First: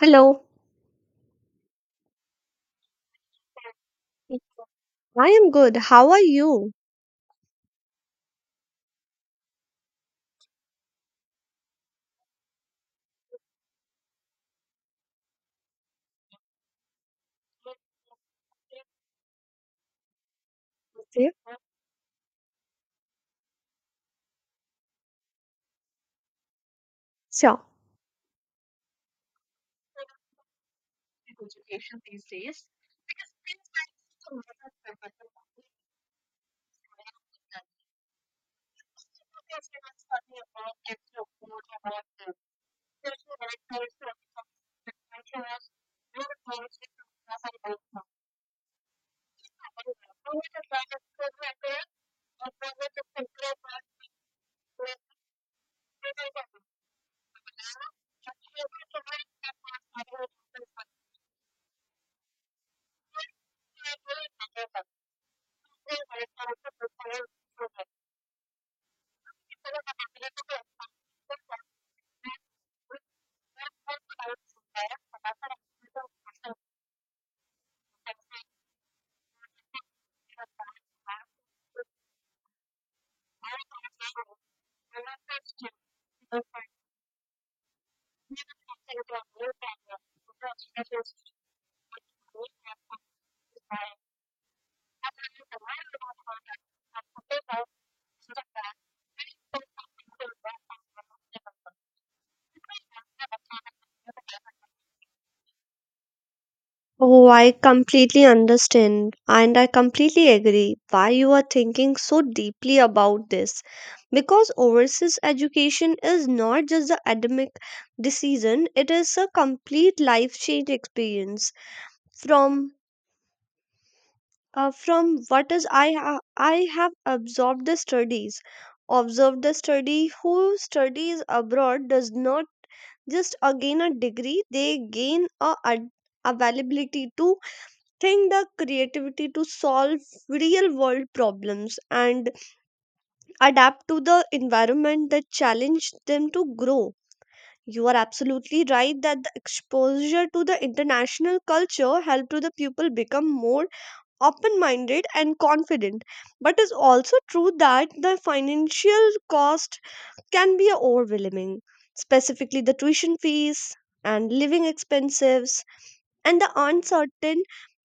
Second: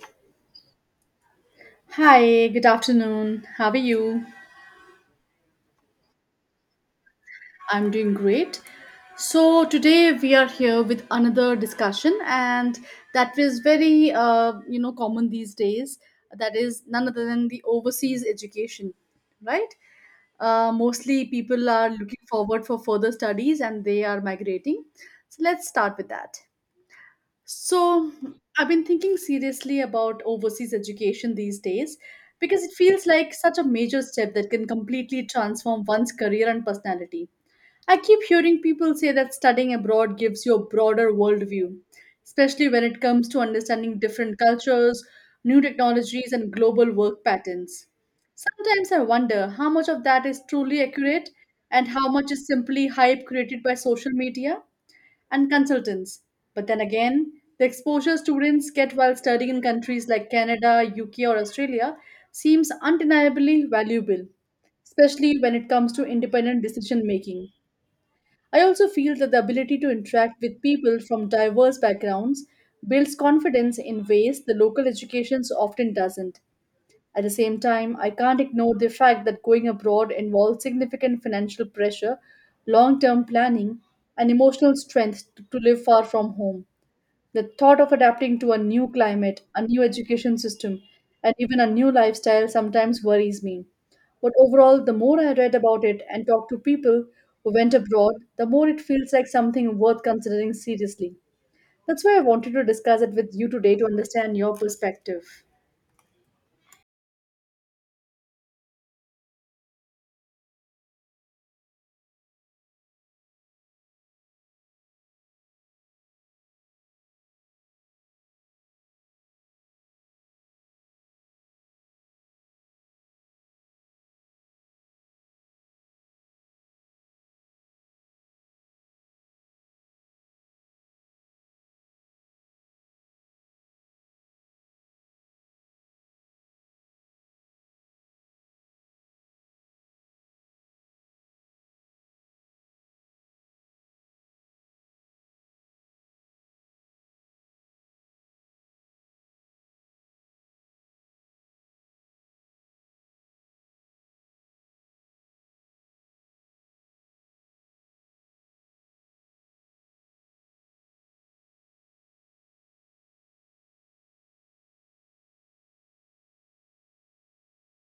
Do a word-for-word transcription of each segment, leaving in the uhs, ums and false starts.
Hello. Hi, good afternoon. How are you? I am good. How are you? I'm doing great. So, today we are here with another discussion, and that is very, uh, you know, common these days. That is none other than the overseas education, right? Uh, mostly Yeah. people are looking forward for further studies and they are migrating. So, let's start with that. Sure. So, I've been thinking seriously about overseas education these days because it feels like such a major step that can completely transform one's career and personality. I keep hearing people say that studying abroad gives you a broader worldview, especially when it comes to understanding different cultures, new technologies, and global work patterns. Sometimes I wonder how much of that is truly accurate and how much is simply hype created by social media and consultants. But then again, the exposure students get while studying in countries like Canada, U K, or Australia seems undeniably valuable, especially when it comes to independent decision making. I also feel that the ability to interact with people from diverse backgrounds builds confidence in ways the local education often doesn't. At the same time, I can't ignore the fact that going abroad involves significant financial pressure, long term planning, and emotional strength to to live far from home. The thought of adapting to a new climate, a new education system, and even a new lifestyle sometimes worries me. But overall, the more I read about it and talked to people who went abroad, the more it feels like something worth considering seriously. That's why I wanted to discuss it with you today to understand your perspective. Oh, I completely understand and I completely agree why you are thinking so deeply about this. Because overseas education is not just the academic decision, it is a complete life change experience. From uh, from what is I ha- I have absorbed the studies, observed the study who studies abroad does not just uh, gain a degree, they gain a ad- availability to think the creativity to solve real world problems and adapt to the environment that challenge them to grow. You are absolutely right that the exposure to the international culture help to the people become more open minded and confident, but it's also true that the financial cost can be overwhelming, specifically the tuition fees and living expenses and the uncertain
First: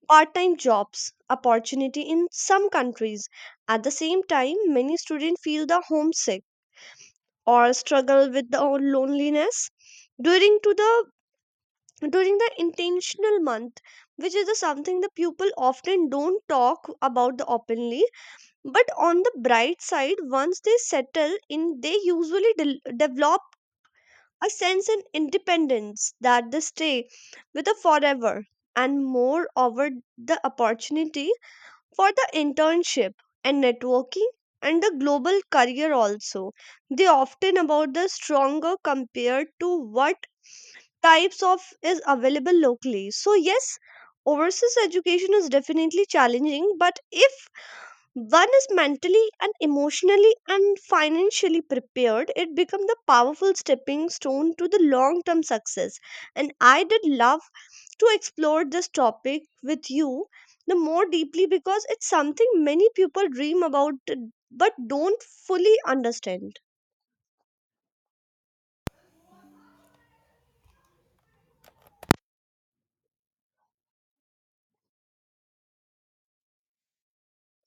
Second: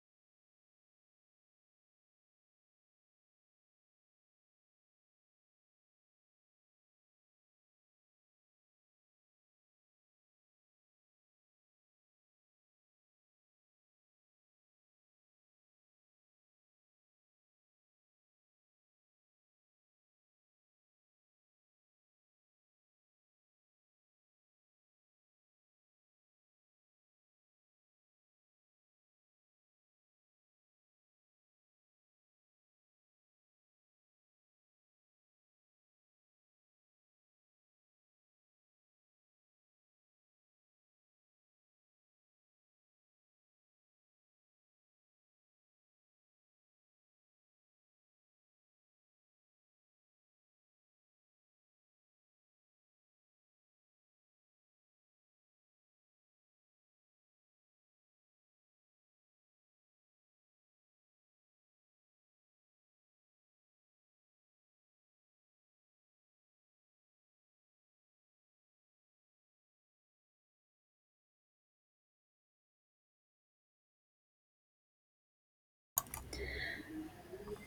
part-time jobs opportunity in some countries. At the same time, many students feel the homesick or struggle with the loneliness during to the during the intentional month, which is the something the people often don't talk about the openly. But on the bright side, once they settle in, they usually del- develop a sense of independence that they stay with a forever, and moreover, the opportunity for the internship and networking and the global career also. They often about the stronger compared to what types of is available locally. So yes, overseas education is definitely challenging, but if one is mentally and emotionally and financially prepared, it become the powerful stepping stone to the long term success, and I did love to explore this topic with you the more deeply because it's something many people dream about, uh, but don't fully understand.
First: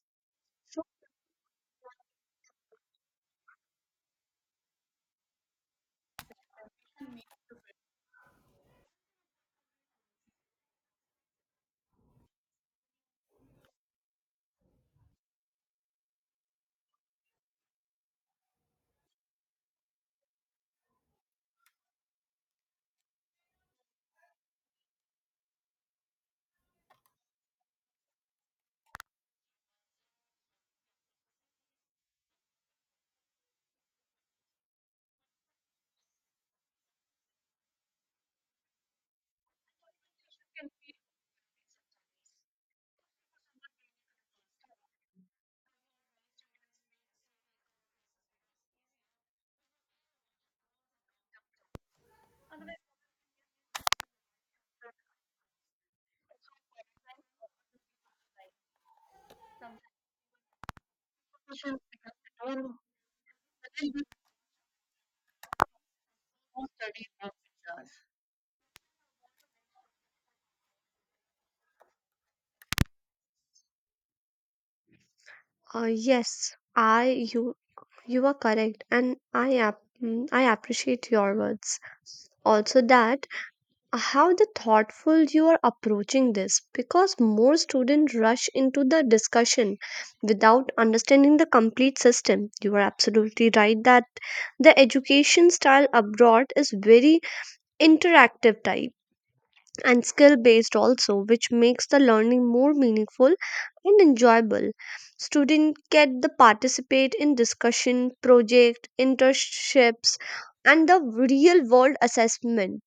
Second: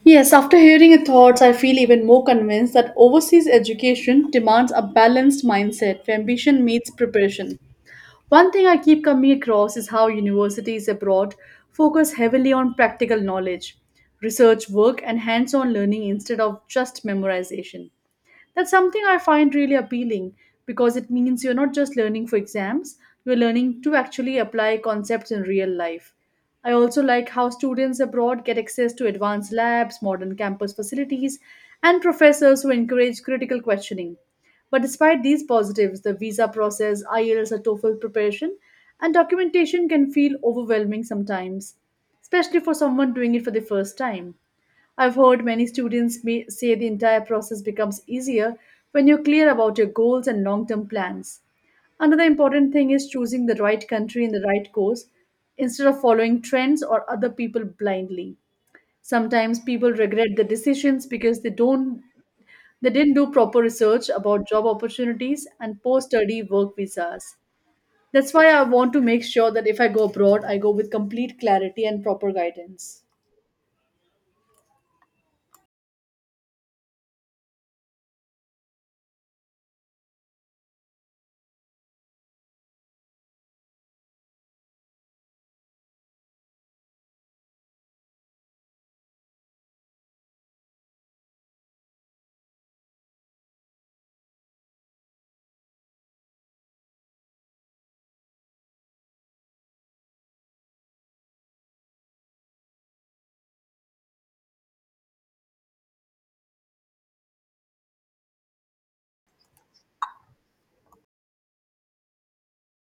Yes, after hearing your thoughts, I feel even more convinced that overseas education demands a balanced mindset where ambition meets preparation. One thing I keep coming across is how universities abroad focus heavily on practical knowledge, research work, and hands on learning instead of just memorization. That's something I find really appealing because it means you're not just learning for exams, you're learning to actually apply concepts in real life. I also like how students abroad get access to advanced labs, modern campus facilities, and professors who encourage critical questioning. But despite these positives, the visa process, I E L T S, or TOEFL preparation, and documentation can feel overwhelming sometimes, especially for someone doing it for the first time. I've heard many students may say the entire process becomes easier when you're clear about your goals and long term plans. Another important thing is choosing the right country and the right course instead of following trends or other people blindly. Sometimes people regret the decisions because they don't they didn't do proper research about job opportunities and post-study work visas. That's why I want to make sure that if I go abroad, I go with complete clarity and proper guidance. Uh, yes, I you you are correct, and I app mm, I appreciate your words. Also, that how the thoughtful you are approaching this because more students rush into the discussion without understanding the complete system. You are absolutely right that the education style abroad is very interactive type and skill based also, which makes the learning more meaningful and enjoyable. Students get the participate in discussion project internships and the real world assessment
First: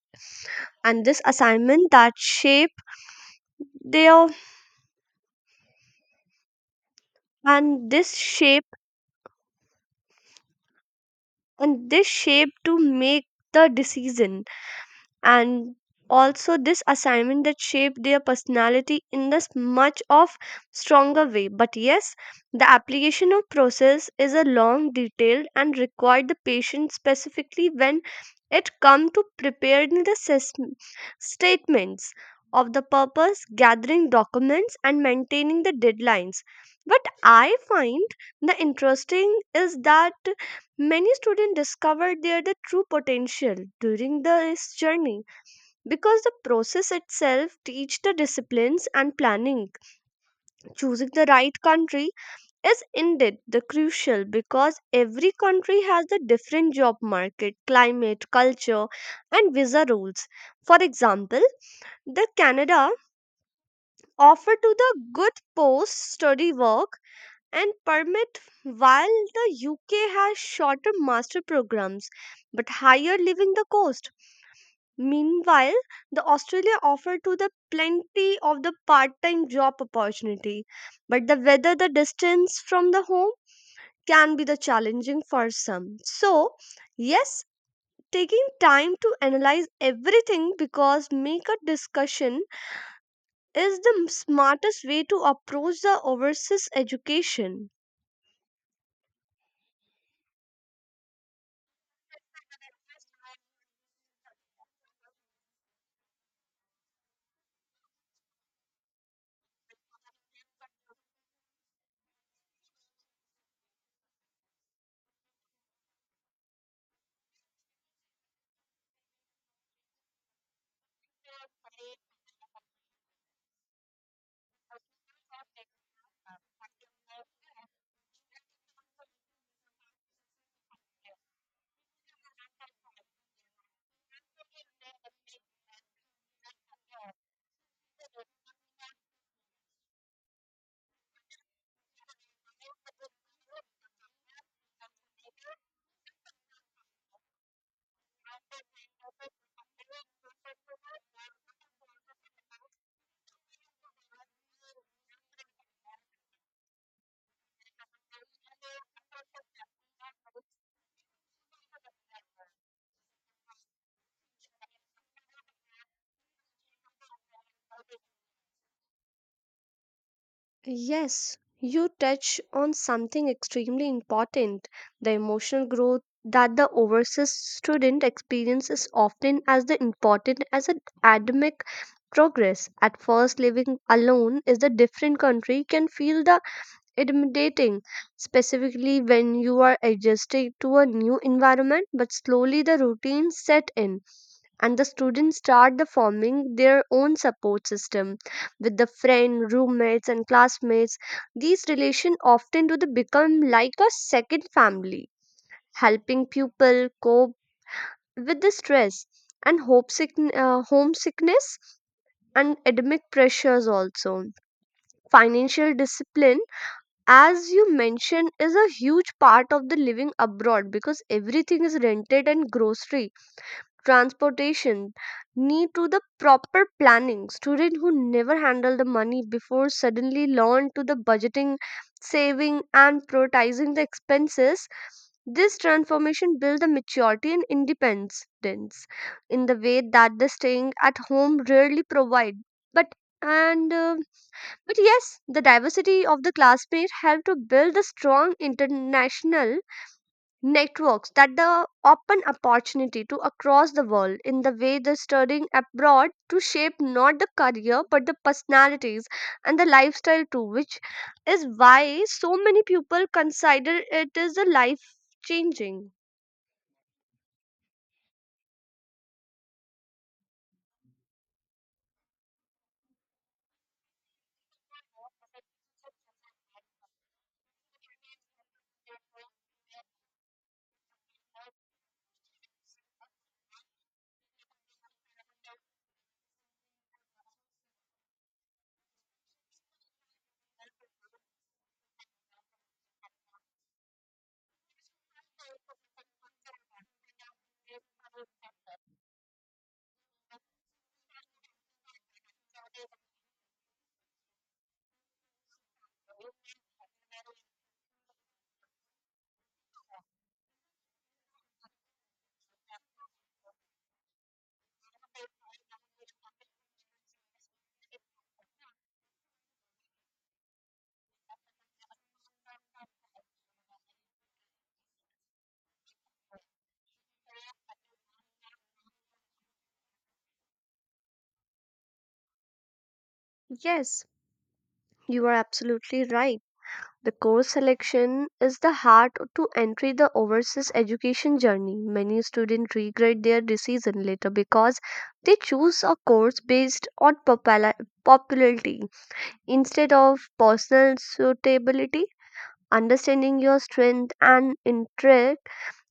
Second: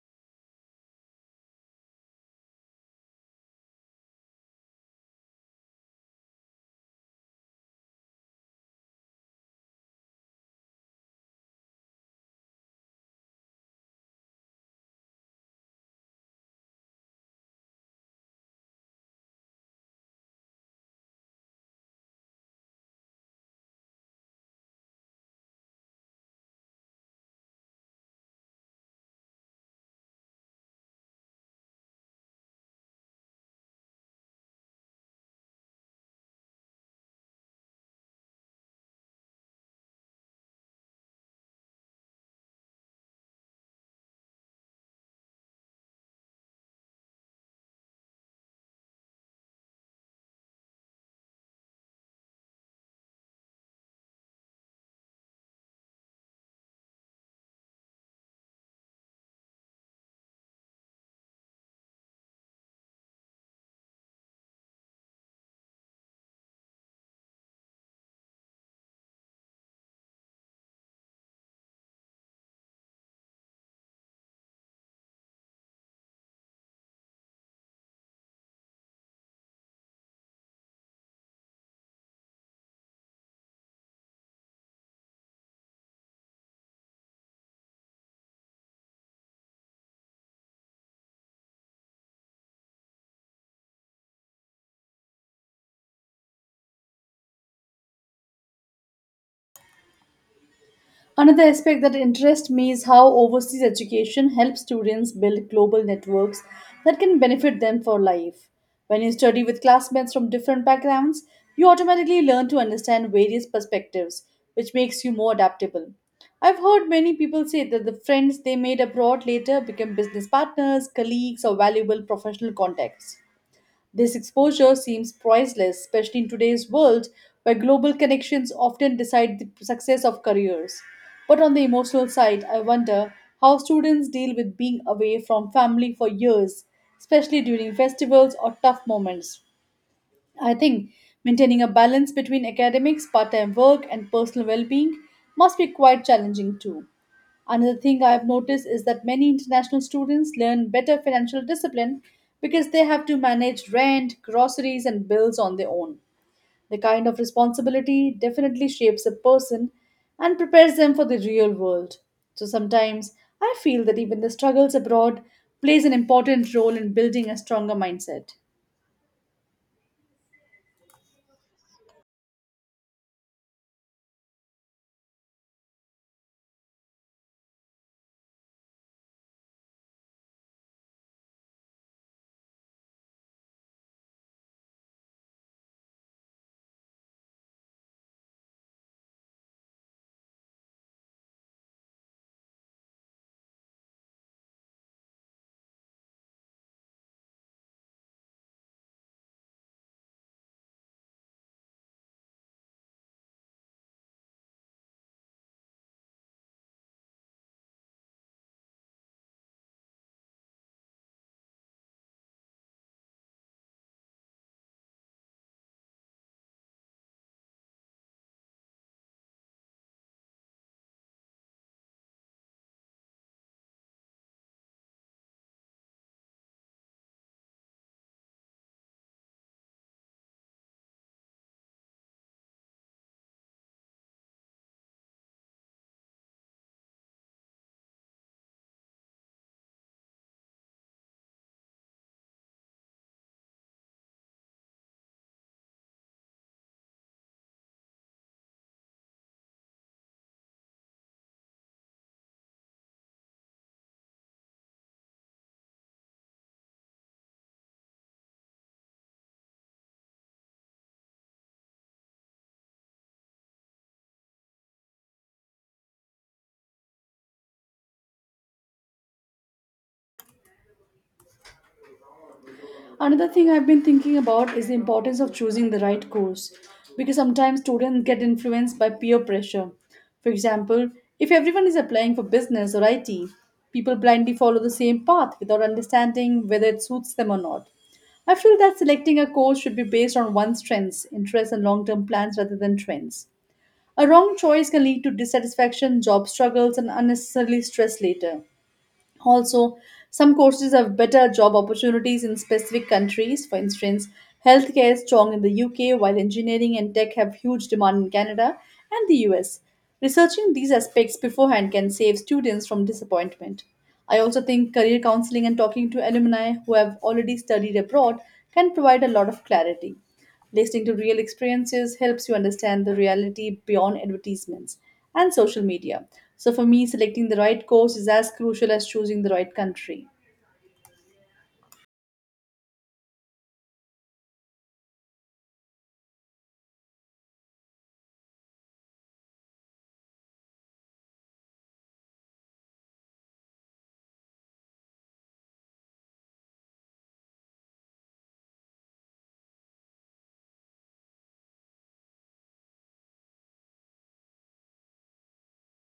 and this assignment that shape their and this shape and this shape to make the decision, and also this assignment that shaped their personality in this much of stronger way. But yes, the application of process is a long detailed and required the patience, specifically when it come to preparing the sys- statements of the purpose, gathering documents, and maintaining the deadlines. But I find the interesting is that many students discovered their the true potential during this journey because the process itself teach the disciplines and planning. Choosing the right country is indeed the crucial because every country has the different job market, climate, culture, and visa rules. For example, the Canada offer to the good post study work and permit, while the UK has shorter master programs but higher living the cost. Meanwhile, the Australia offered to the plenty of the part-time job opportunity, but the whether the distance from the home can be the challenging for some. So, yes, taking time to analyze everything because make a discussion is the smartest way to approach the overseas education. Another aspect that interests me is how overseas education helps students build global networks that can benefit them for life. When you study with classmates from different backgrounds, you automatically learn to understand various perspectives, which makes you more adaptable. I've heard many people say that the friends they made abroad later become business partners, colleagues, or valuable professional contacts. This exposure seems priceless, especially in today's world where global connections often decide the success of careers. But on the emotional side, I wonder how students deal with being away from family for years, especially during festivals or tough moments. I think maintaining a balance between academics, part time work, and personal well being must be quite challenging too. Another thing I have noticed is that many international students learn better financial discipline because they have to manage rent, groceries, and bills on their own. The kind of responsibility definitely shapes a person and prepares them for the real world. So sometimes I feel that even the struggles abroad plays an important role in building a stronger mindset. Yes, you touch on something extremely important. The emotional growth that the overseas student experiences is often as the important as an academic progress. At first, living alone is the different country can feel the intimidating, specifically when you are adjusting to a new environment. But slowly, the routine set in and the students start the forming their own support system with the friend, roommates, and classmates. These relations often do the become like a second family, helping pupil cope with the stress and homesick, uh, homesickness and academic pressures also. Financial discipline, as you mentioned, is a huge part of the living abroad because everything is rented and grocery, transportation need to the proper planning. Student who never handle the money before suddenly learn to the budgeting, saving, and prioritizing the expenses. This transformation build the maturity and independence in the way that the staying at home rarely provide. But and uh, but yes, the diversity of the classmate help to build a strong international networks that the open opportunity to across the world. In the way the studying abroad to shape not the career but the personalities and the lifestyle too, which is why so many people consider it is a life changing. Another thing I've been thinking about is the importance of choosing the right course because sometimes students get influenced by peer pressure. For example, if everyone is applying for business or I T, people blindly follow the same path without understanding whether it suits them or not. I feel that selecting a course should be based on one's strengths, interests, and long term plans rather than trends. A wrong choice can lead to dissatisfaction, job struggles, and unnecessarily stress later. Also, some courses have better job opportunities in specific countries. For instance, healthcare is strong in the U K, while engineering and tech have huge demand in Canada and the U S. Researching these aspects beforehand can save students from disappointment. I also think career counseling and talking to alumni who have already studied abroad can provide a lot of clarity. Listening to real experiences helps you understand the reality beyond advertisements and social media. So, for me, selecting the right course is as crucial as choosing the right country. Yes, you are absolutely right. The course selection is the heart to entry the overseas education journey. Many students regret their decision later because they choose a course based on popula- popularity instead of personal suitability. Understanding your strength and interest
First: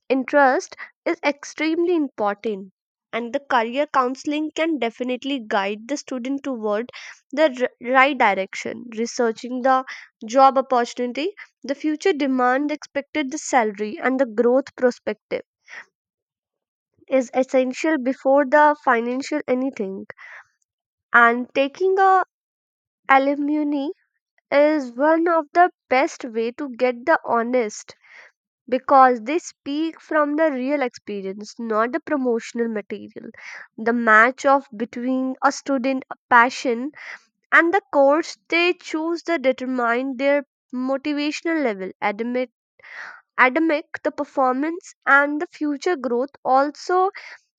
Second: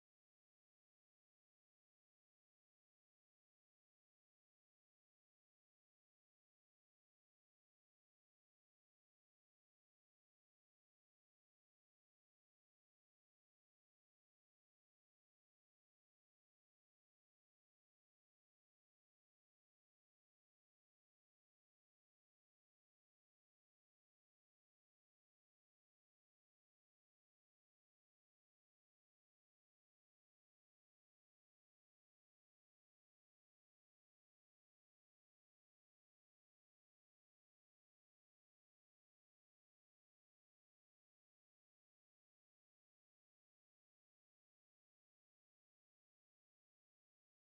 interest is extremely important, and the career counseling can definitely guide the student toward the r- right direction. Researching the job opportunity, the future demand, expected the salary, and the growth perspective is essential before the financial anything, and taking a alumni is one of the best way to get the honest because they speak from the real experience, not the promotional material. The match of between a student passion and the course they choose to determine their motivational level, academic, academic the performance, and the future growth also.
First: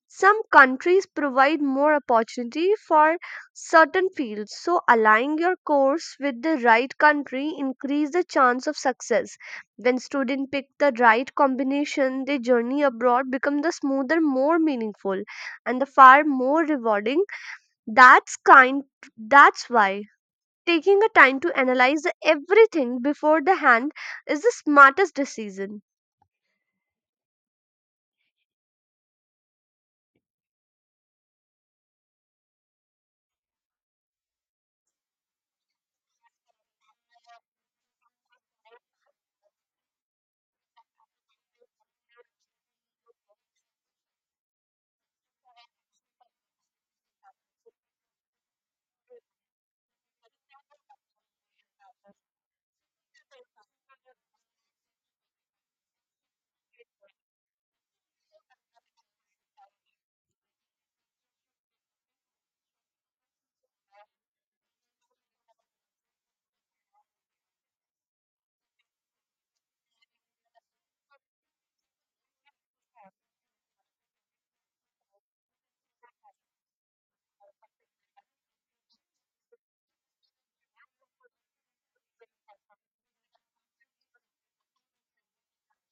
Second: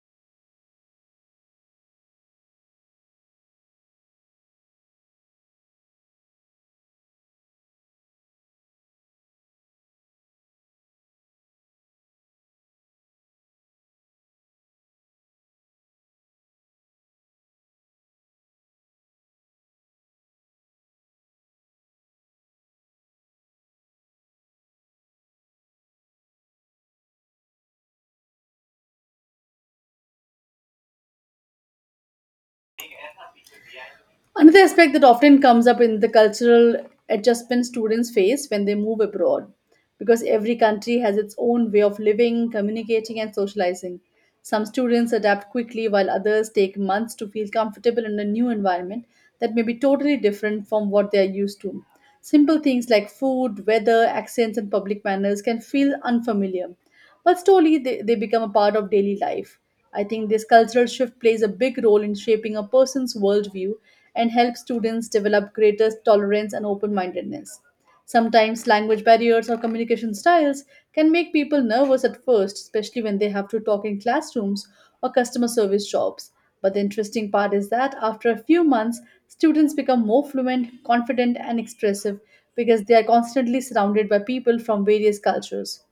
Some countries provide more opportunity for certain fields, so aligning your course with the right country increase the chance of success. When students pick the right combination, their journey abroad becomes the smoother, more meaningful, and the far more rewarding. That's kind. That's why taking a time to analyze everything before the hand is the smartest decision. Another aspect that often comes up in the cultural adjustment students face when they move abroad, because every country has its own way of living, communicating, and socializing. Some students adapt quickly, while others take months to feel comfortable in a new environment that may be totally different from what they are used to. Simple things like food, weather, accents, and public manners can feel unfamiliar but slowly they, they become a part of daily life. I think this cultural shift plays a big role in shaping a person's worldview and helps students develop greater tolerance and open mindedness. Sometimes language barriers or communication styles can make people nervous at first, especially when they have to talk in classrooms or customer service jobs. But the interesting part is that after a few months, students become more fluent, confident, and expressive because they are constantly surrounded by people from various cultures.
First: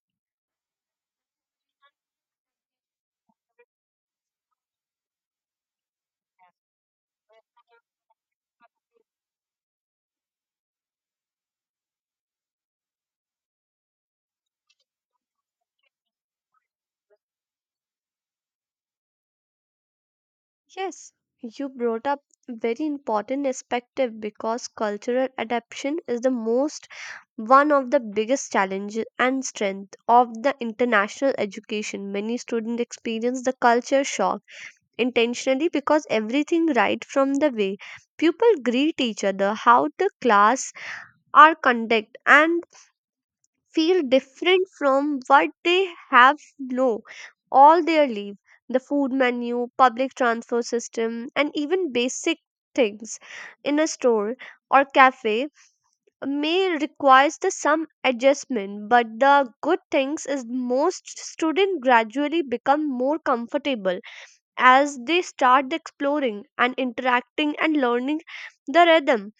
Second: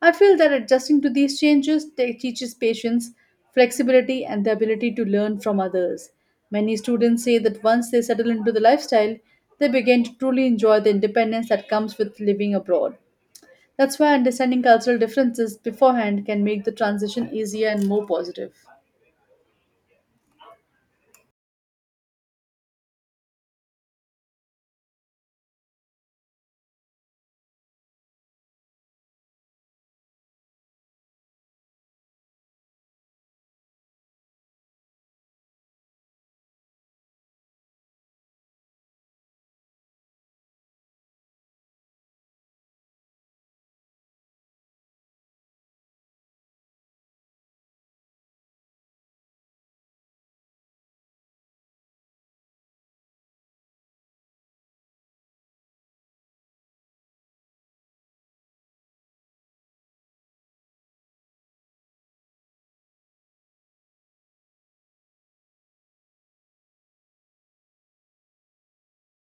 I feel that adjusting to these changes te- teaches patience, flexibility, and the ability to learn from others. Many students say that once they settle into the lifestyle, they begin to truly enjoy the independence that comes with living abroad. That's why understanding cultural differences beforehand can make the transition easier and more positive. Yes, you brought up very important perspective because cultural adaptation is the most one of the biggest challenges and strength of the international education. Many students experience the culture shock intentionally because everything right from the way people greet each other, how the class are conducted and feel different from what they have know all their life. The food menu, public transport system, and even basic things in a store or cafe may requires the some adjustment. But the good things is most students gradually become more comfortable as they start exploring and interacting and learning the rhythm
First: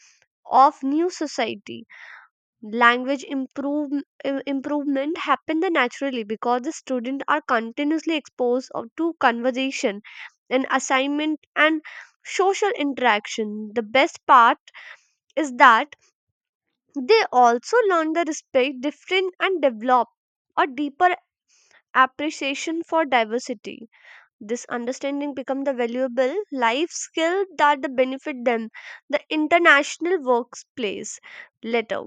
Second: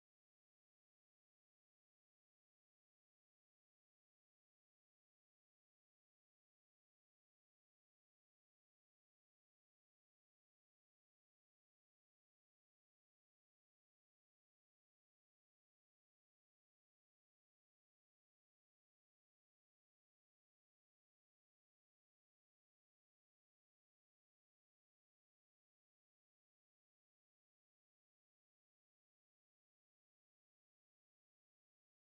of new society. Language improve, im- improvement happen the naturally because the students are continuously exposed of- to conversation and assignment and social interaction. The best part is that they also learn to respect different and develop a deeper appreciation for diversity. This understanding become the valuable life skill that the benefit them the international workplace later.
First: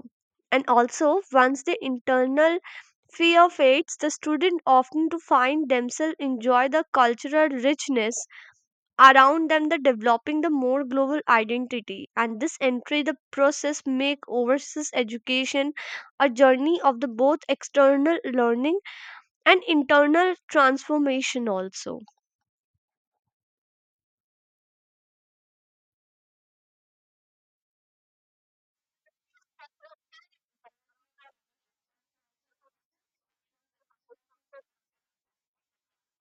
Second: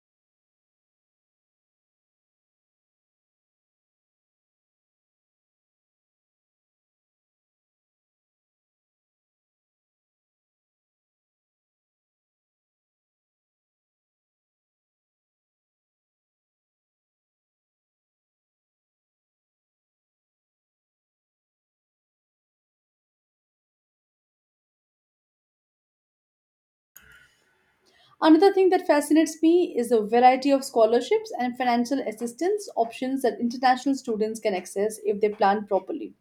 And also, once the internal fear fades, the student often to find themselves enjoy the cultural richness around them, the developing the more global identity, and this entry the process make overseas education a journey of the both external learning and internal transformation also. Another thing that fascinates me is the variety of scholarships and financial assistance options that international students can access if they plan properly.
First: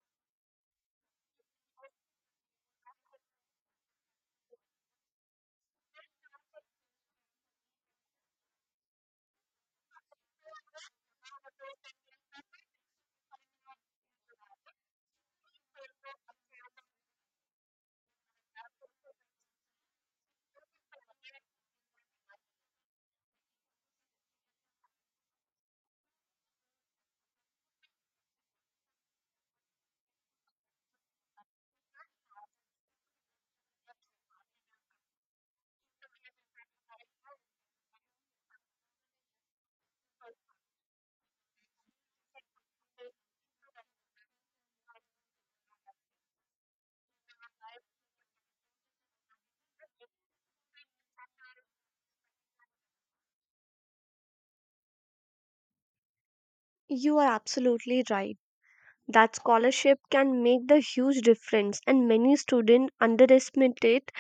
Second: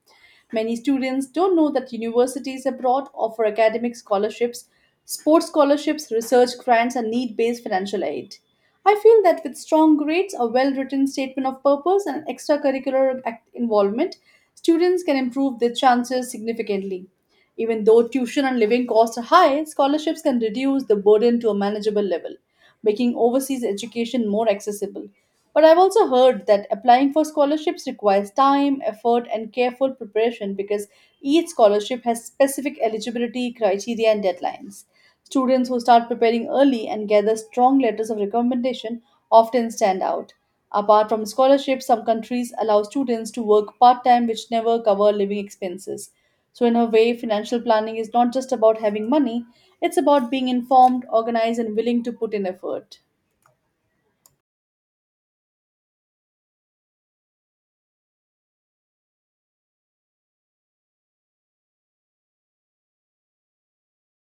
Many students don't know that universities abroad offer academic scholarships, sports scholarships, research grants, and need based financial aid. I feel that with strong grades, a well written statement of purpose, and extracurricular ac- involvement, students can improve their chances significantly. Even though tuition and living costs are high, scholarships can reduce the burden to a manageable level, making overseas education more accessible. But I've also heard that applying for scholarships requires time, effort, and careful preparation because each scholarship has specific eligibility criteria and deadlines. Students who start preparing early and gather strong letters of recommendation often stand out. Apart from scholarships, some countries allow students to work part time, which never cover living expenses. So, in a way, financial planning is not just about having money, it's about being informed, organized, and willing to put in effort. You are absolutely right. That scholarship can make the huge difference, and many students underestimate it.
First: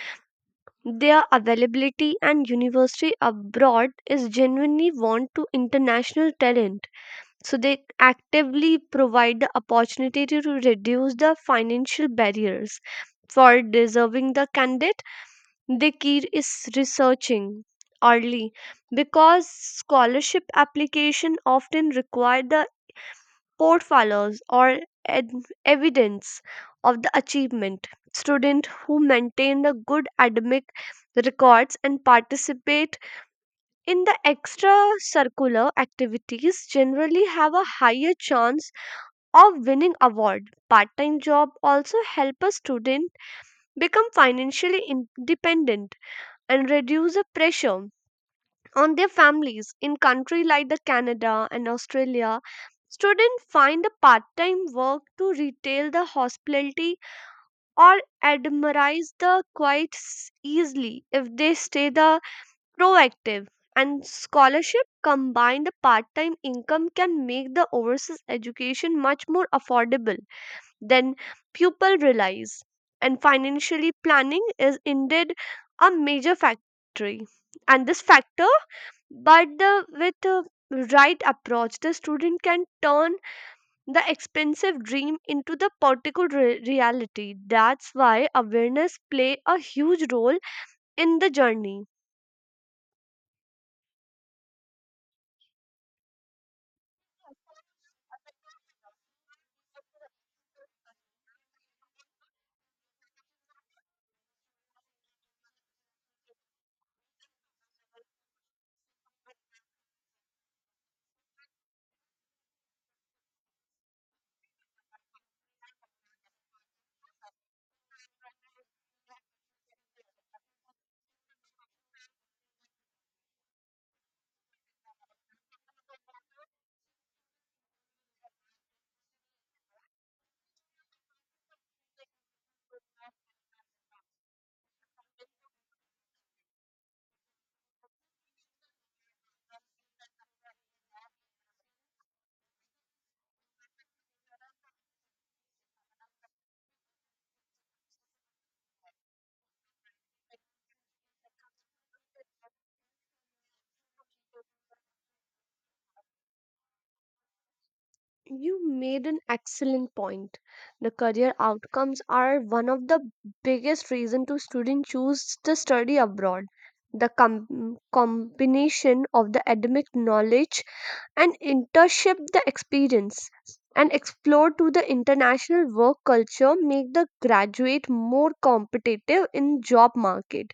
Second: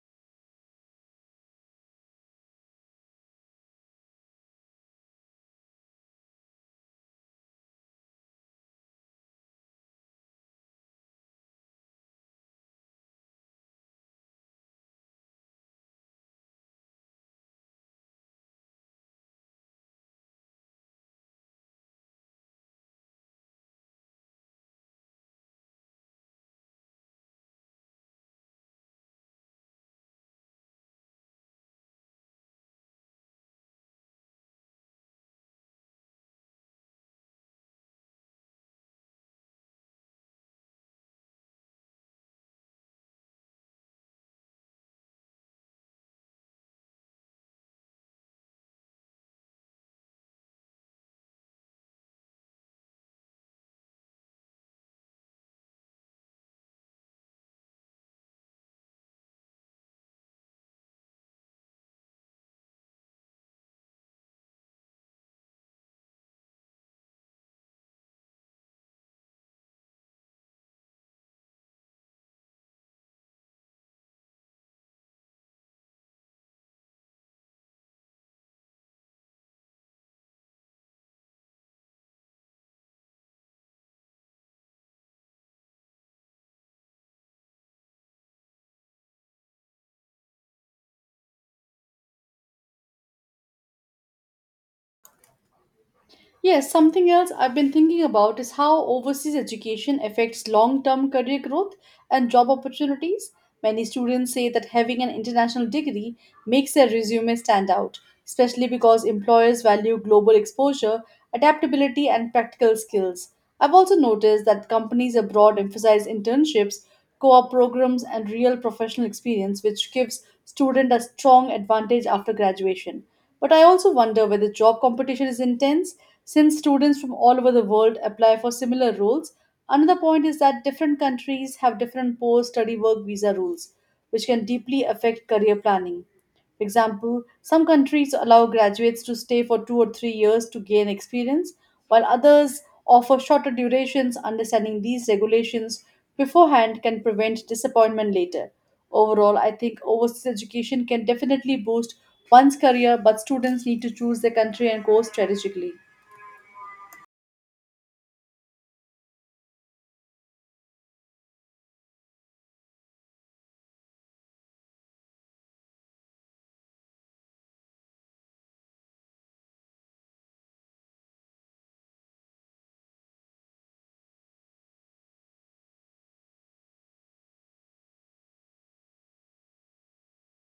Their availability and university abroad is genuinely want to international talent. So they actively provide the opportunity to reduce the financial barriers. For deserving the candidate, the key is researching early because scholarship application often require the portfolios or ed- evidence of the achievement. Students who maintain the good academic records and participate in the extracurricular activities generally have a higher chance of winning award. Part-time job also help a student become financially independent and reduce the pressure on their families. In country like the Canada and Australia, students find a part-time work to retail the hospitality or admires the quite s- easily if they stay the proactive, and scholarship combined the part-time income can make the overseas education much more affordable than pupil realize. And financially planning is indeed a major factor, and this factor, but the with the right approach the student can turn the expensive dream into the particle re- reality. That's why awareness play a huge role in the journey. Yes, something else I've been thinking about is how overseas education affects long term career growth and job opportunities. Many students say that having an international degree makes their resume stand out, especially because employers value global exposure, adaptability, and practical skills. I've also noticed that companies abroad emphasize internships, co op programs, and real professional experience, which gives students a strong advantage after graduation. But I also wonder whether job competition is intense since students from all over the world apply for similar roles, another point is that different countries have different post study work visa rules, which can deeply affect career planning. For example, some countries allow graduates to stay for two or three years to gain experience, while others offer shorter durations. Understanding these regulations beforehand can prevent disappointment later. Overall, I think overseas education can definitely boost one's career, but students need to choose their country and course strategically. You made an excellent point. The career outcomes are one of the biggest reason to student choose to study abroad. The com- combination of the academic knowledge and internship the experience and explore to the international work culture make the graduate more competitive in job market.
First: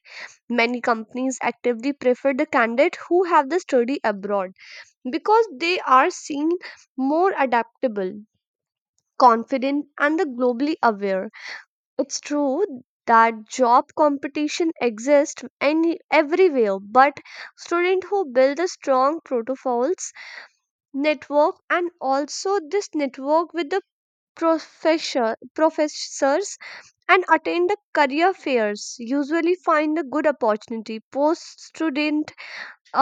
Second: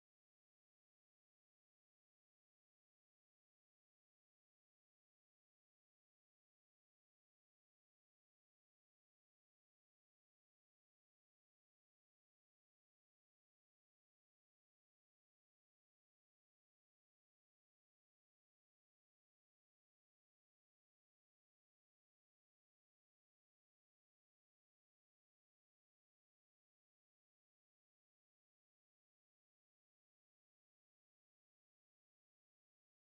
Many companies actively prefer the candidate who have the study abroad because they are seen more adaptable, confident, and the globally aware. It's true that job competition exists any everywhere, but students who build the strong protocols network, and also this network with the professor professors and attend the career fairs, usually find a good opportunity post student.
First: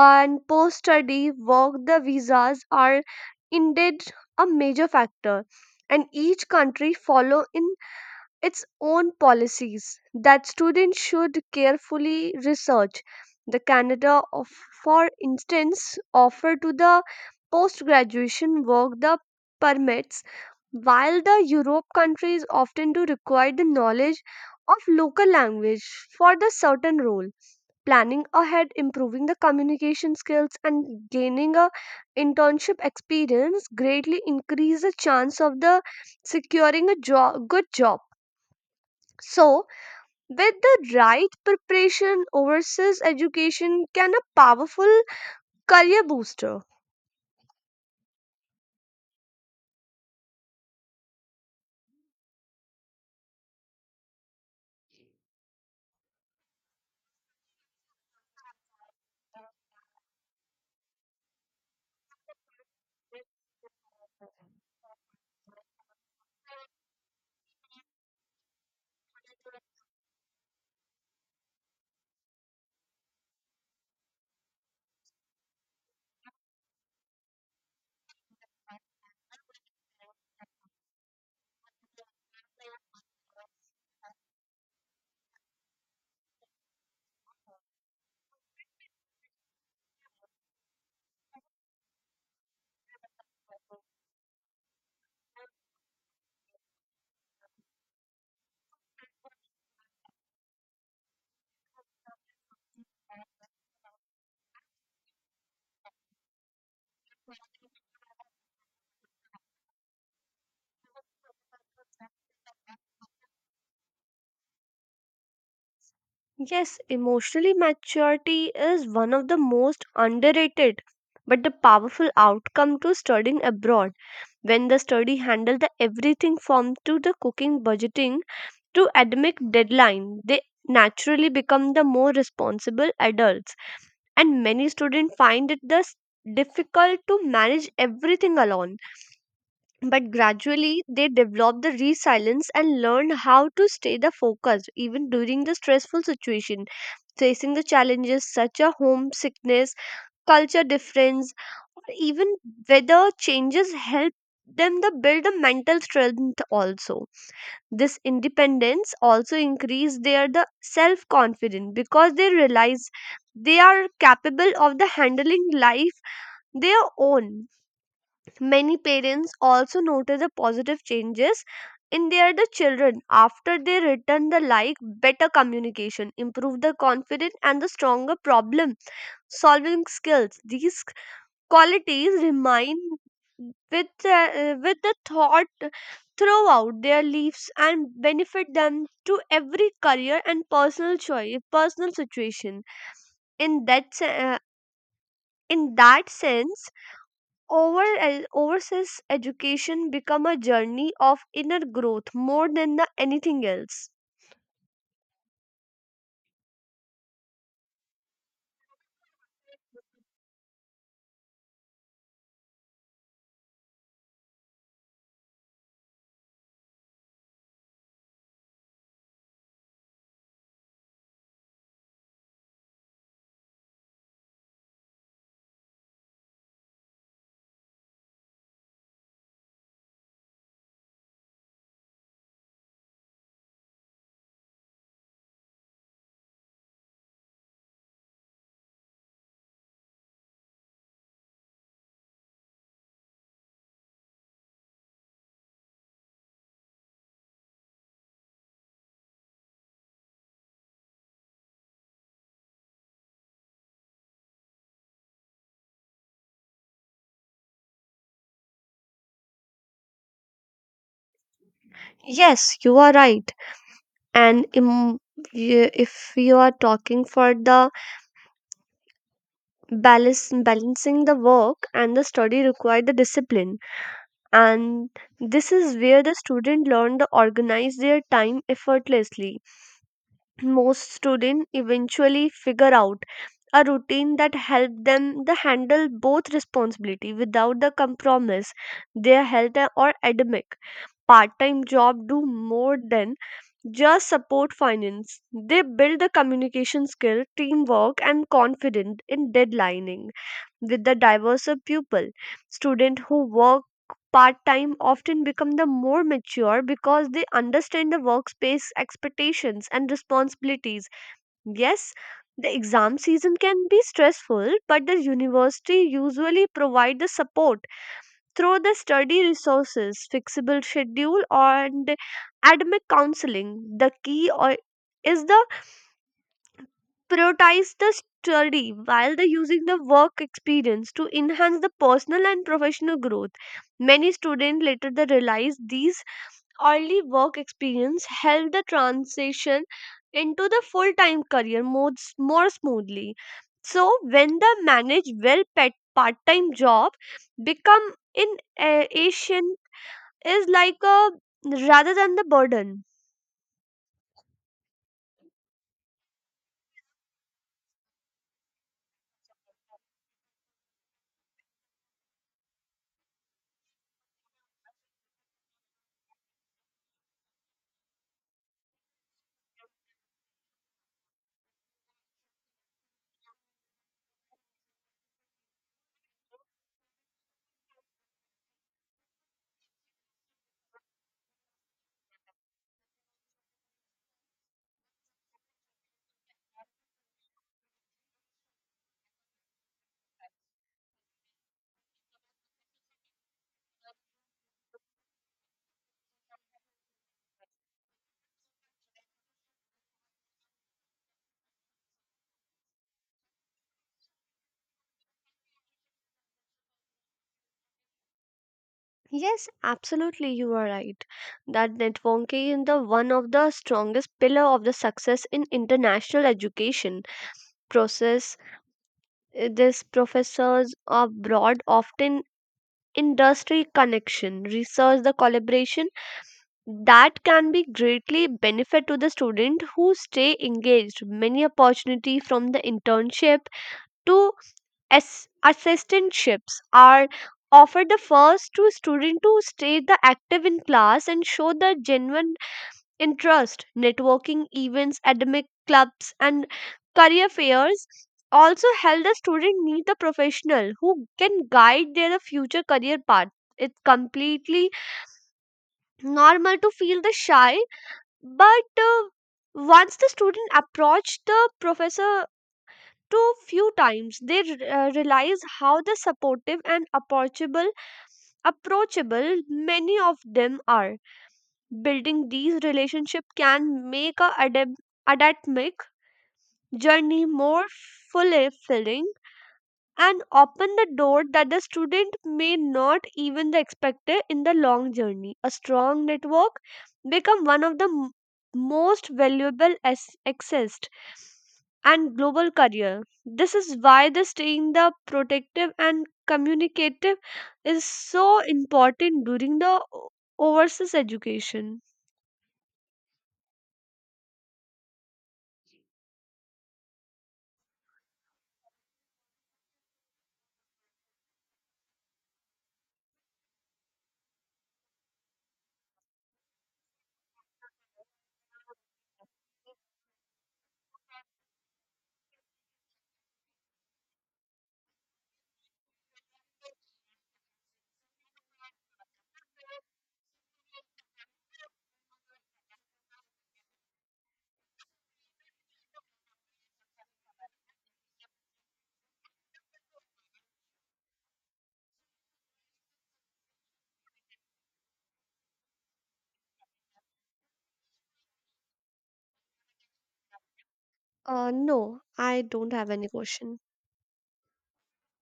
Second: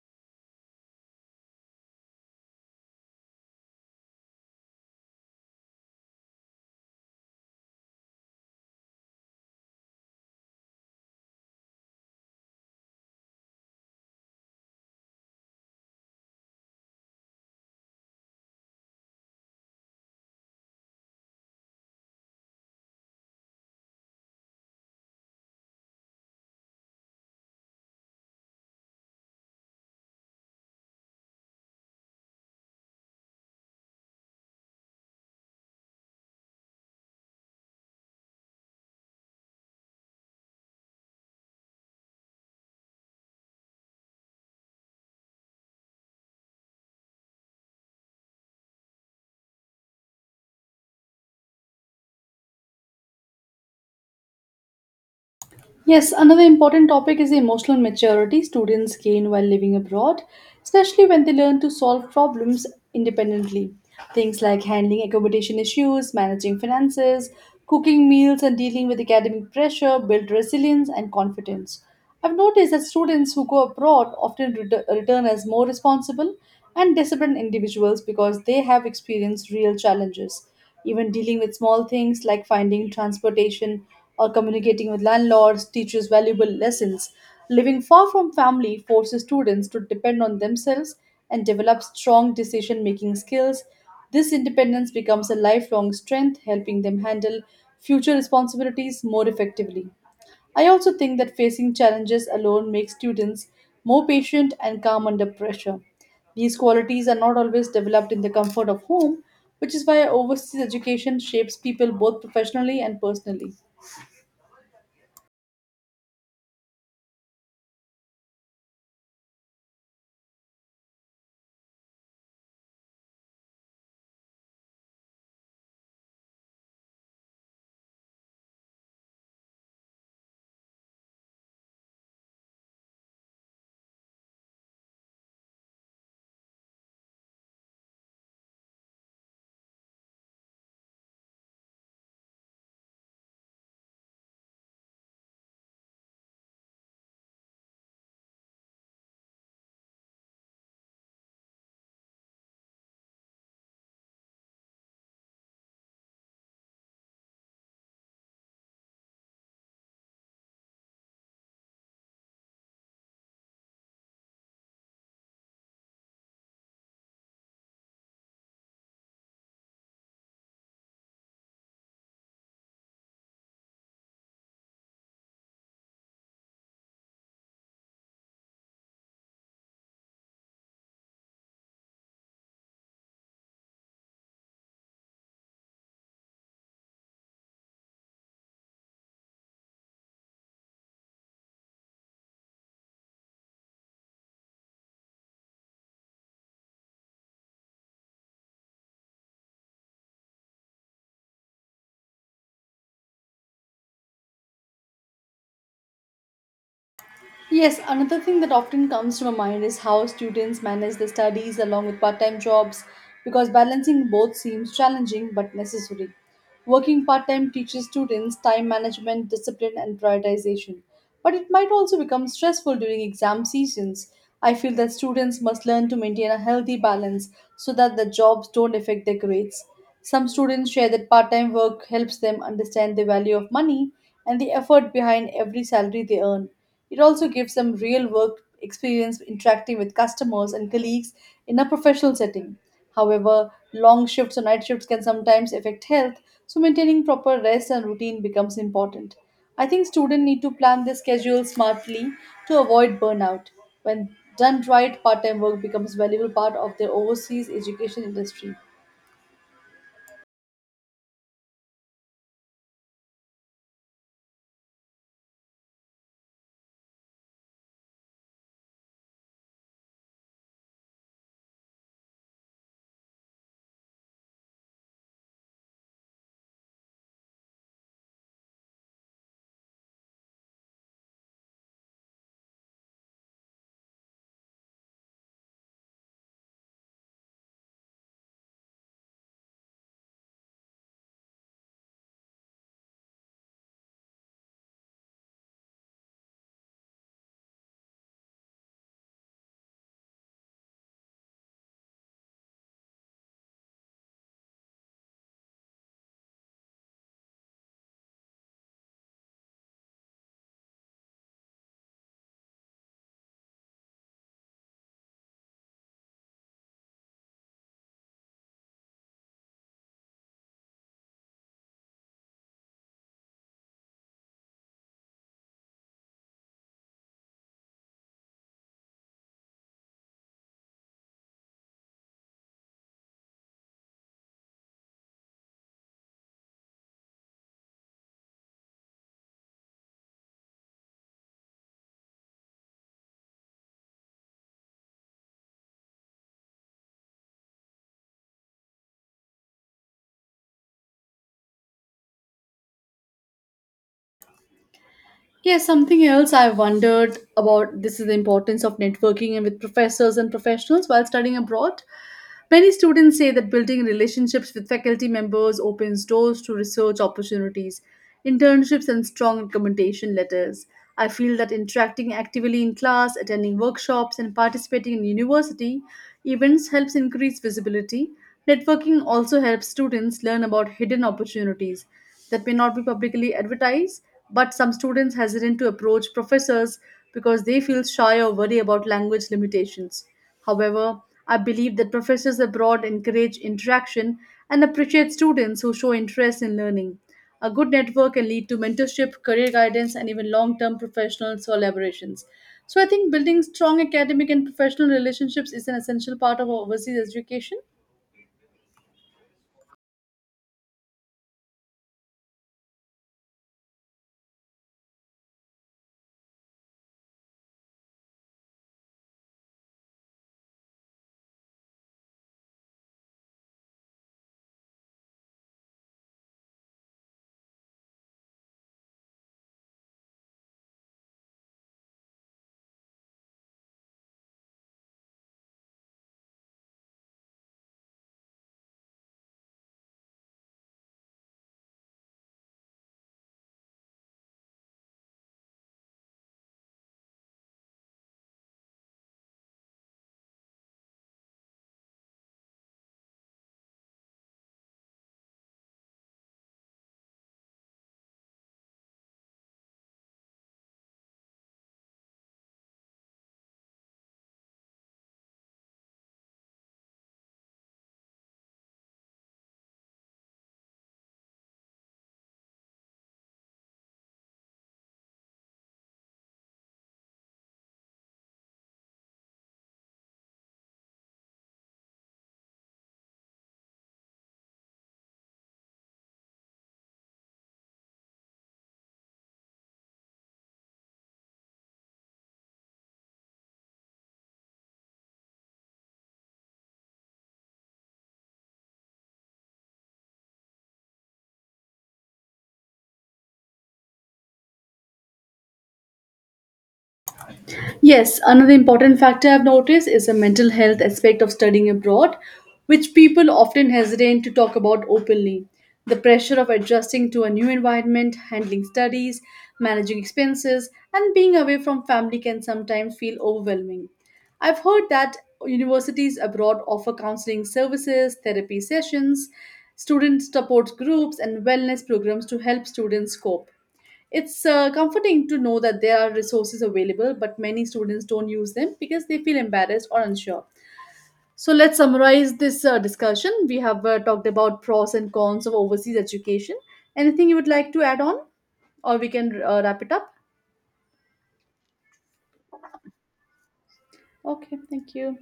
And post study work the visas are indeed a major factor, and each country follow in its own policies that students should carefully research. The Canada, of, for instance, offer to the post graduation work the permits, while the Europe countries often do require the knowledge of local language for the certain role. Planning ahead, improving the communication skills, and gaining a internship experience greatly increase the chance of the securing a job, good job. So, with the right preparation, overseas education can a powerful career booster. Yes, another important topic is the emotional maturity students gain while living abroad, especially when they learn to solve problems independently. Things like handling accommodation issues, managing finances, cooking meals, and dealing with academic pressure build resilience and confidence. I've noticed that students who go abroad often ret- return as more responsible and disciplined individuals because they have experienced real challenges, even dealing with small things like finding transportation or communicating with landlords teaches valuable lessons. Living far from family forces students to depend on themselves and develop strong decision making skills. This independence becomes a lifelong strength, helping them handle future responsibilities more effectively. I also think that facing challenges alone makes students more patient and calm under pressure. These qualities are not always developed in the comfort of home, which is why overseas education shapes people both professionally and personally. Yes, emotionally maturity is one of the most underrated but the powerful outcome to studying abroad when the study handle the everything from to the cooking budgeting to academic deadline they naturally become the more responsible adults, and many students find it thus difficult to manage everything alone, but gradually they develop the resilience and learn how to stay the focus even during the stressful situation. Facing the challenges such as homesickness, culture difference, or even weather changes help them to build a mental strength also. This independence also increase their the self confidence because they realize they are capable of the handling life their own. Many parents also notice the positive changes in their the children after they return the like better communication, improve the confidence and the stronger problem solving skills. These qualities remain with uh, with the thought throughout their lives and benefit them to every career and personal choice personal situation in that se- uh, in that sense over overseas education become a journey of inner growth more than the anything else. Yes, another thing that often comes to my mind is how students manage their studies along with part time jobs because balancing both seems challenging but necessary. Working part time teaches students time management, discipline, and prioritization, but it might also become stressful during exam seasons. I feel that students must learn to maintain a healthy balance so that their jobs don't affect their grades. Some students share that part time work helps them understand the value of money and the effort behind every salary they earn. It also gives them real work experience interacting with customers and colleagues in a professional setting. However, long shifts or night shifts can sometimes affect health, so maintaining proper rest and routine becomes important. I think students need to plan their schedule smartly to avoid burnout. When done right, part-time work becomes a valuable part of their overseas education industry. Yes, you are right. And im- y- if you are talking for the balance, balancing the work and the study require the discipline. And this is where the student learn to organize their time effortlessly. Most students eventually figure out a routine that helps them to handle both responsibility without the compromise their health or academic. Part-time job do more than just support finance. They build the communication skill, teamwork, and confidence in deadlining with the diverse of pupil. Students who work part time often become the more mature because they understand the workspace expectations and responsibilities. Yes, the exam season can be stressful, but the university usually provide the support through the study resources, flexible schedule, and academic counseling. The key or is the prioritize the study while the using the work experience to enhance the personal and professional growth. Many students later they realize these early work experience help the transition into the full-time career more, more smoothly. So when the manage well pet part-time job become in uh, Asian is like a rather than the burden. Yes, something else I wondered about this is the importance of networking and with professors and professionals while studying abroad. Many students say that building relationships with faculty members opens doors to research opportunities, internships, and strong recommendation letters. I feel that interacting actively in class, attending workshops, and participating in university events helps increase visibility. Networking also helps students learn about hidden opportunities that may not be publicly advertised, but some students hesitant to approach professors because they feel shy or worry about language limitations. However, I believe that professors abroad encourage interaction and appreciate students who show interest in learning. A good network can lead to mentorship, career guidance, and even long term professional collaborations. So, I think building strong academic and professional relationships is an essential part of overseas education. Yes, absolutely, you are right. That networking is the one of the strongest pillar of the success in international education process. Uh, These professors abroad often industry connection, research the collaboration that can be greatly benefit to the student who stay engaged. Many opportunity from the internship to As- assistantships are offered the first to student to stay the active in class and show the genuine interest networking events academic clubs and career fairs also help the student meet the professional who can guide their future career path. It's completely normal to feel the shy, but uh, once the student approach the professor too few times they re- uh, realize how the supportive and approachable approachable many of them are. Building these relationships can make a adab- academic journey more fulfilling and open the door that the student may not even the expected in the long journey. A strong network become one of the m- most valuable as- accessed and global career. This is why the staying the protective and communicative is so important during the o- overseas education. Yes, another important factor I've noticed is the mental health aspect of studying abroad, which people often hesitate to talk about openly. The pressure of adjusting to a new environment, handling studies, managing expenses, and being away from family can sometimes feel overwhelming. I've heard that universities abroad offer counseling services, therapy sessions, student support groups, and wellness programs to help students cope. It's uh, comforting to know that there are resources available, but many students don't use them because they feel embarrassed or unsure. So let's summarize this uh, discussion. We have uh, talked about pros and cons of overseas education. Anything you would like to add on, or we can uh, wrap it up? Uh, no, I don't have any question. Okay, thank you.